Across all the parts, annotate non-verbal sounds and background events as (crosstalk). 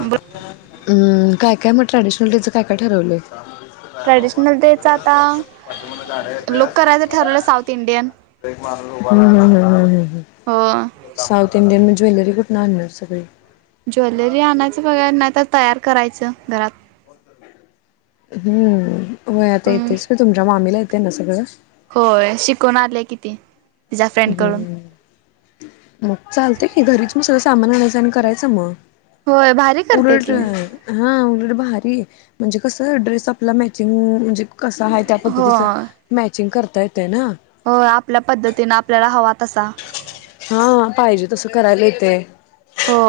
ब काय काय मग ट्रॅडिशनल डे च काय काय ठरवलंय? ट्रॅडिशनल डे च आता लुक करायचं हम्म ठरवलं साऊथ इंडियन हम्म हं. अं. साऊथ इंडियन, म ज्वेलरी कुठून आणणार सगळी? ज्वेलरी आणायचं बघा, नायतर तयार करायचं घरात. हम्म. होय आता हम्म येतेच की, तुमच्या मामीला येतय ना सगळं? होय. शिकून आलीया कि ती तिच्या फ्रेंडकडून. मग चालतय की, घरीच मग सगळं सामान आणायचं आणि करायचं होय भारी मग- करते उलट, ती हा. उल- भारी. म्हणजे कस? ड्रेस आपला मॅचिंग म्हणजे कसा आहे त्या पद्धतीच मॅ- चिंग करता येतए ना? होय. आपल्या पद्धतीने आपल्याला हवा तसा. हा पाहिजे तसं करायला येतय. हो.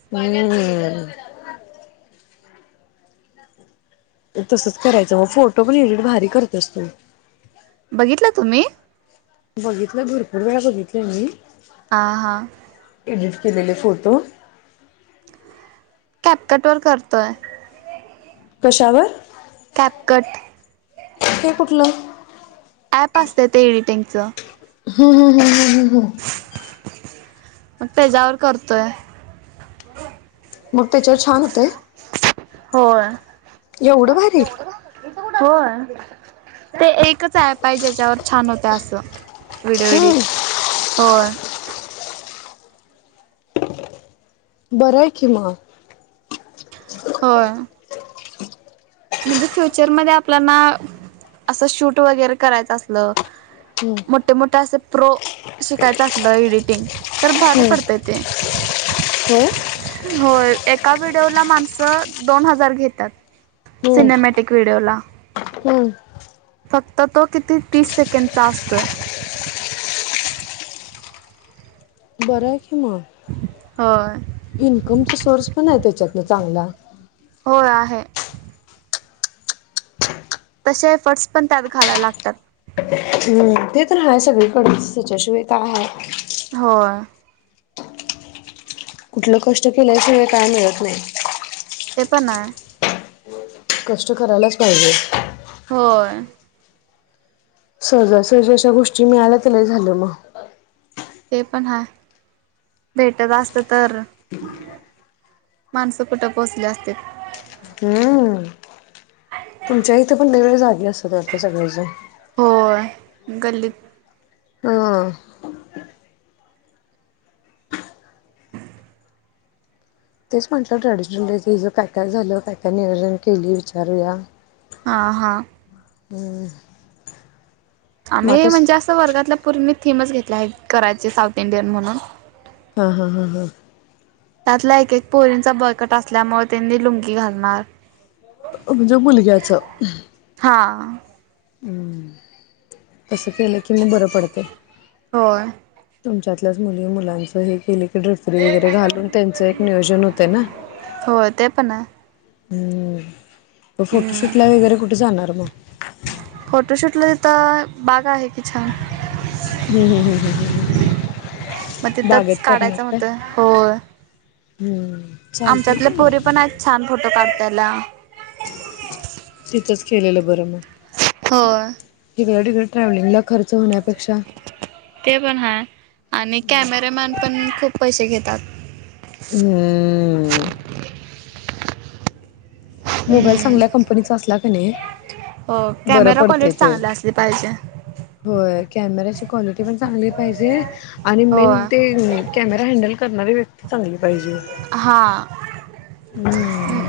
(unintelligible) तसच करायचं मग, फोटो पण एडिट भारी करतेस तू. बघितलं तुम्ही? बघितलं. भरपूर वेळा बघितलंय मी- हा हा. एडिट केलेले फोटो. कॅप कटवर करतोय. कशावर? CapCut. हे कुठलं? ॲप असत ते एडिटिंगचं. ह ह ह ह. मग त्याच्यावर करतोय. मग त्याच्यावर छान होतंय? होय. एवढं भारी होय. ते एकच ऍप आहे ज्याच्यावर छान होत असं. Video edit. हम्म होय. बराय कि म. होय. म्हणजे फ्युचरमध्ये आपल्याला ना, असं शूट वगैरे करायचं असलं- हम्म मोठे मोठे असं प्रो शिकायचं असलं, एडिटिंग तर भारी हम्म पडतंय ते. (unintelligible) होय. एका व्हिडिओला माणसं दोन हजार घेतात. हम्म सिनॅमॅटिक व्हिडिओला. हम्म फक्त तो किती तीस सेकंदचा असतोय. बर आहे कि म. होय इन्कमचा सोर्स पण आहे त्याच्यात. न चांगला. होय आहे. तसे एफर्ट्स पण त्यात घालाय लागतात. हम्म. ते तर आहे सगळीकडच त्याच्याशिवाय काय हाय? होय. कुठलं कष्ट केल्याशिवाय काय मिळत नाही. प ना. कष्ट करायलाच पाहिजे. होय. सहजासहजी अशा गोष्टी मिळाल्यातर लई झालं मग- ते पण हाए. भेटत असत तर- माणसंपट पोचले असते. हम्म तुमच्या इथे पण वेगवेगळ्या जागी असतात का सगळेजण होय गल्लीत हा तेच म्हटलं ट्रॅडिशनल ड्रेसेस काय काय झालं काय काय नियोजन केली विचारूया हा हा‌. (unintelligible) मग आम्ही आता म्हणजे असं वर्गातल्या पोरीनी थीमच घेतल्या आहे करायचे साऊथ इंडियन म्हणून हा हा हा हा. त्यातल्या एकक पोहरींचा बळकट असल्यामुळे त्यांनी लुंगी घालणार म्हणजे मुलग्याच हा हम्म कस केलं की मगं बरं पडते हो. (inaudible) (unintelligible) वगैरे घालून त्यांच एक नियोजन होतय ना होय ते पण आहे हम्म हम्म फोटोशूट ला वगैरे कुठे जाणार मगं? तर बघा आहेत की छान हम्म हम्म हम्म हम्म मगं तिथंच काढायचं म्हणतोय होय होय- हम्म चालतंय आमच्यातले की मग पोरी पण आहेत छान फोटो काढतायला तिथंच केलेलं बरं मगं होय. विकड ट्रॅव्हलिंगला खर्च होण्यापेक्षा ते पण हाय आणि कॅमेरामॅन पण खूप पैसे घेतात हम्म. मोबाईल चांगल्या हम्म कंपनीचा असला का कनी हो कॅमेरा क्वालिटी चांगली असली पाहिजे होय कमेराची क्वालिटी पण चांगली पाहिजे आणि हो मेन कॅमेरा (inaudible) पाहिजे. हा हम्म.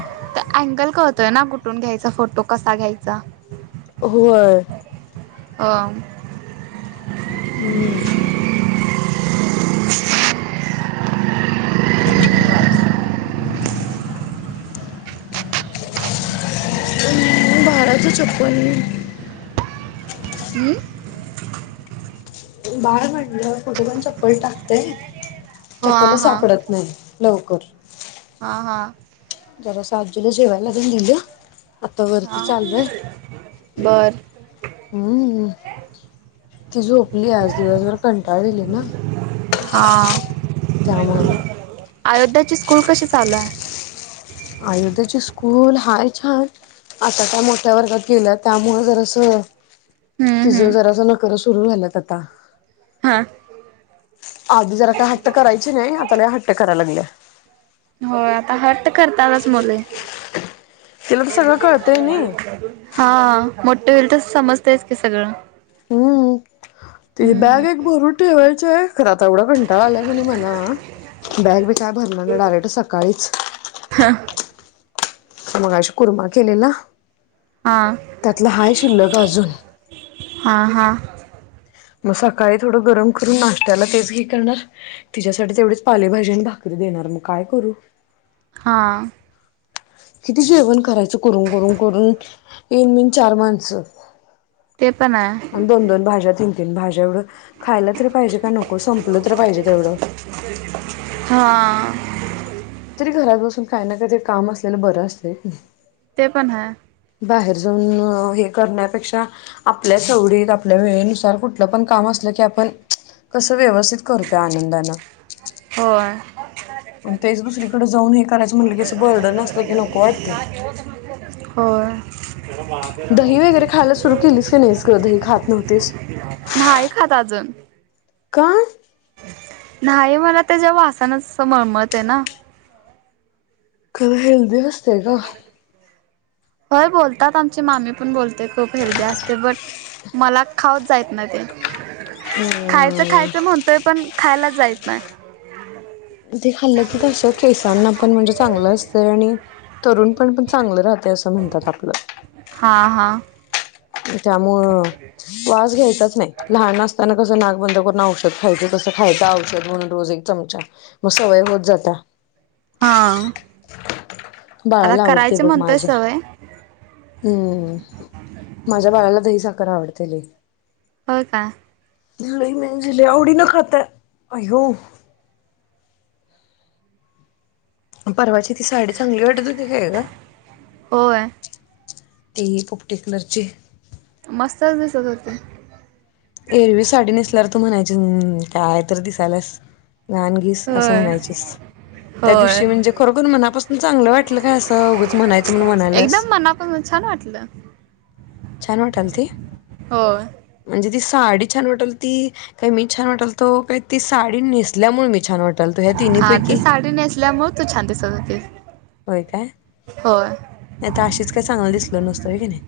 अंकल य ना कुठून घ्यायचा फोटो कसा घ्यायचा होय. (unintelligible) हम्म.. (inaudible) हम्म. बाळ म्हटलं कुठे पण चप्पल टाकतेय हो चप्पल हा हा सापडत नाही लवकर हा हा जरा सासुला जेवायला तेन दिली आता वरती चाललय बरं.. हम्म. ती झोपली आज दिवसभर कंटाळली ना हा. त्यामुळे. अयोध्याची स्कूल कसे चालू आहे? अयोधध्येचे स्कूल हाय छान आता त्या मोठ्या वर्गात गेल्या त्यामुळं जर अस हम्म तिच हम्म जरास नकर सुरू झालंत आता हा आधी जरा काय हट्ट करायचे नाही आता लय हट्ट करायला लागले होय आता हट्ट करतातच मुले तिला तर सगळं कळतंय नाही हा मोठे होईल तर समजतयच क सगळं हम्म त हम्म बॅग एक भरून ठेवायचं आहे खरं आता एवढा कंटा आलाय नाही मला बॅग काय भरणारना डायरेक्ट सकाळीच मग अशी कुरमा केलेला हा त्यातलं हाय शिल्लक अजून हा हा मग सकाळी थोडं गरम करून नाशत्याला तेच घ करणार तिच्यासाठी तेवढीच पालेभाजी आणि भाकरी देणार मग काय करू हा किती जेवण करायचं करून करून करून तन मिन चार माणस ते पण आहे आणि दोन दोन भाष्या त भाज्या एवढं खायला तरी पाहिजे का नको संपलं तररी पाहिजे तेवढं हां तरी घरात बसून काही ना काहीतरी काम असलेलं बरं असत ते पण ह बाहेर जाऊन हे करण्यापेक्षा आपल्याचवडीत आपल्या वेळेनुसार कुठलं पण काम असत की आपण कस व्यवस्थित करतो आनंदान हो ग तेच दुसरीकडे जाऊन हे करायचं म्हटलं की अस बर्डर नसलं की नको वाटते हो दही वगैरे खायला सुरु केलीस काी नाहीच ग दही खात नव्हतीस नाही खात अजून का नाही मला त्याच्या वासानच मळमत आहे ना का बवस्त आहे का होय बोलतात आमची मामी पण बोलते खूप हेरदी असते बट मला खाऊत जायत ना ते खायचं हम्म खायचं म्हणतोय पण खायलाच जायच ना ते खाल्लं की केसांना पण म्हणजे चांगलं असते आणि तरुण पण पण चांगलं राहते असं म्हणतात आपलं हा हा त्यामु वास घ्यायचाच नाही लहान असताना कसं नाक बंद करून औषध खायच कसं खायं औषध म्हणून रोज एक चमचा मग सवय होत जाता हा आता बाळाला आवडते करायची बघ म्हणतोय माझ्या सवय हम्म माझ्या बाळाला दही साखर आवडते ल हो का म जलवडी ना खात्या आयो परवाची ती साडी चांगली वाटत हो त काय का होय ते पपटे कलरचे मस्तच दिसतत हो ते एरवी साडी नेसल्यावर तू म्हणायची काय तर दिसायलास लहानगीस असं होय म्हणायचीस त्या होय दिवशी म्हणजे खरोखर मनापासून चांगलं वाटलं काय असं अगंच म्हणायचं म्हणून म्हणाल्यास एकदम मनापासून छान वाटलं छान वाटल ती हो म्हणजे ती साडी छान वाटेल ती काही मी छान वाटेल तो काही ती साडी नेसल्यामुळे मी छान वाट हा ते साडी नेसल्यामुळे तू छानतेसते होय काय नाहीता अशीच काही चांगल दिसल नसतो आहे की नाही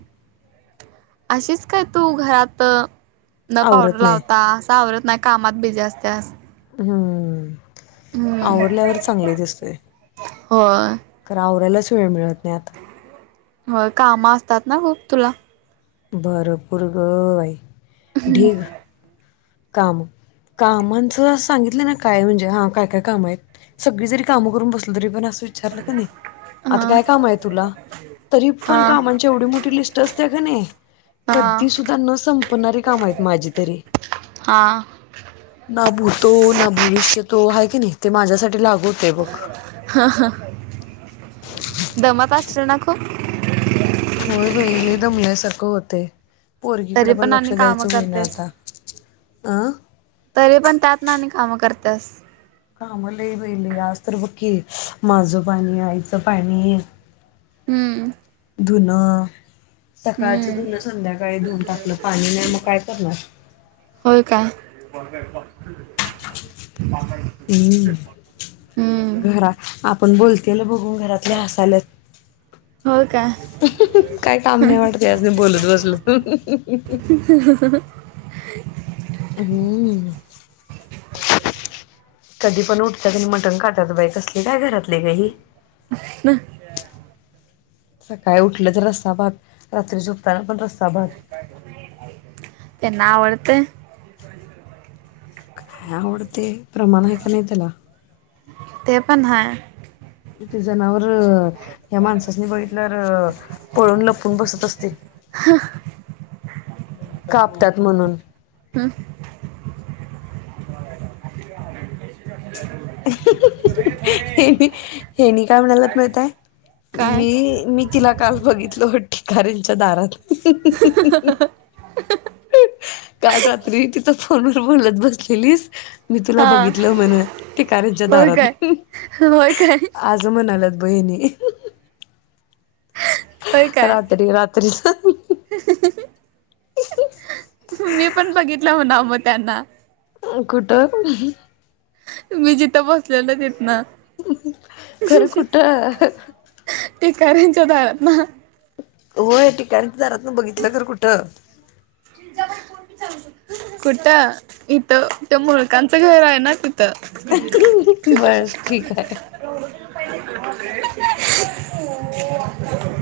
अशीच काय तू घरात न पावडर आवरत नाही. लावता असं आवरत नाही कामात बिझी असतेस हम्म आवरल्यावर चांगले दिसतंय, खरं आवरायलाच वेळ मिळत नाही आता. व्ह काम असतात ना, मग तुला? भरपूर ग बाई, ढीग, काम. कामांच सांगितलं ना काय, म्हणजे हां, काय काय काम आहेत? सगळी जरी कामं करून बसलं तरी पण असं विचारलं का नाही? ह आता काय काम आहे तुला? तरी ह पण कामांची एवढी मोठी लिस्ट असते का नाही? ह कधी सुुद्धा न संपणारी काम आहेत माझी तरी. हा ना भूतो ना भविष्यतो हाय की नाही, ते माझ्यासाठी लागू होते बघ हं ह दमत असशील ना खूप? होय बहिणी, दमल्या सारखं होतय. पोरगीकडे तरी पण लक्ष आणि काम द्यायचं, होईना करतेस आता, अं तरी पण त्यात ना आमी, कामं करत्यास काम लय बाई, मी आज तर बक्क केली. माझं पाणी, आईचं पाणी हम्म - धूणं सकाळचं धूण, संध्याकाळी धुऊन टाकलं, पाणी नाही मग काय करणार? होय काय? हम्म हम्म घरात, आपण बोल केलं बघून घरातले हसायला हायतं हो का? वाटत यासनी बोलत बसलं (unintelligible) (unintelligible) हम्म कधी पण उठतात आणि मटण खातात बाई, कसले काय घरातले बाई? (unintelligible) सकाळी उठलं तर रस्सा भात, रात्री झोप त्यांना आवडतंय? काय आवडते, प्रमाण हाय का नाही त्याला? ते पण हाय. ते जनावरर्, ह्या माणसासनी बघितल्यावर्, पळून लपून बसत असतील. (unintelligible) कापतात म्हणून हे हेनी काय म्हणलात माहित आहे? काय मी मी तिला काल बघितलं हो ठिकाऱांच्या दारात. (unintelligible) काल रात्री तिथं फोनवर बोलत बसलेलीस. मी तुला हा बघितलं म्हण, ठिकाऱ्यांच्या होय दारात, काय होय काय आज म्हणालं. बहिणी होय काय रात्री रात्री मी पण बघितलं हो ना, मग त्यांना. कुठं? मी जिथं बसलेल तिथंन. खरं कुठं? ठिकार्‍यांच्या दारात ना? होय ठिकाणं, जरा तू बघितलं का रे कुठं? कुठं इथं? त्या मुळकांचं घर आहे ना ती (unintelligible) बसं,, ठीक आहे. (inaudible)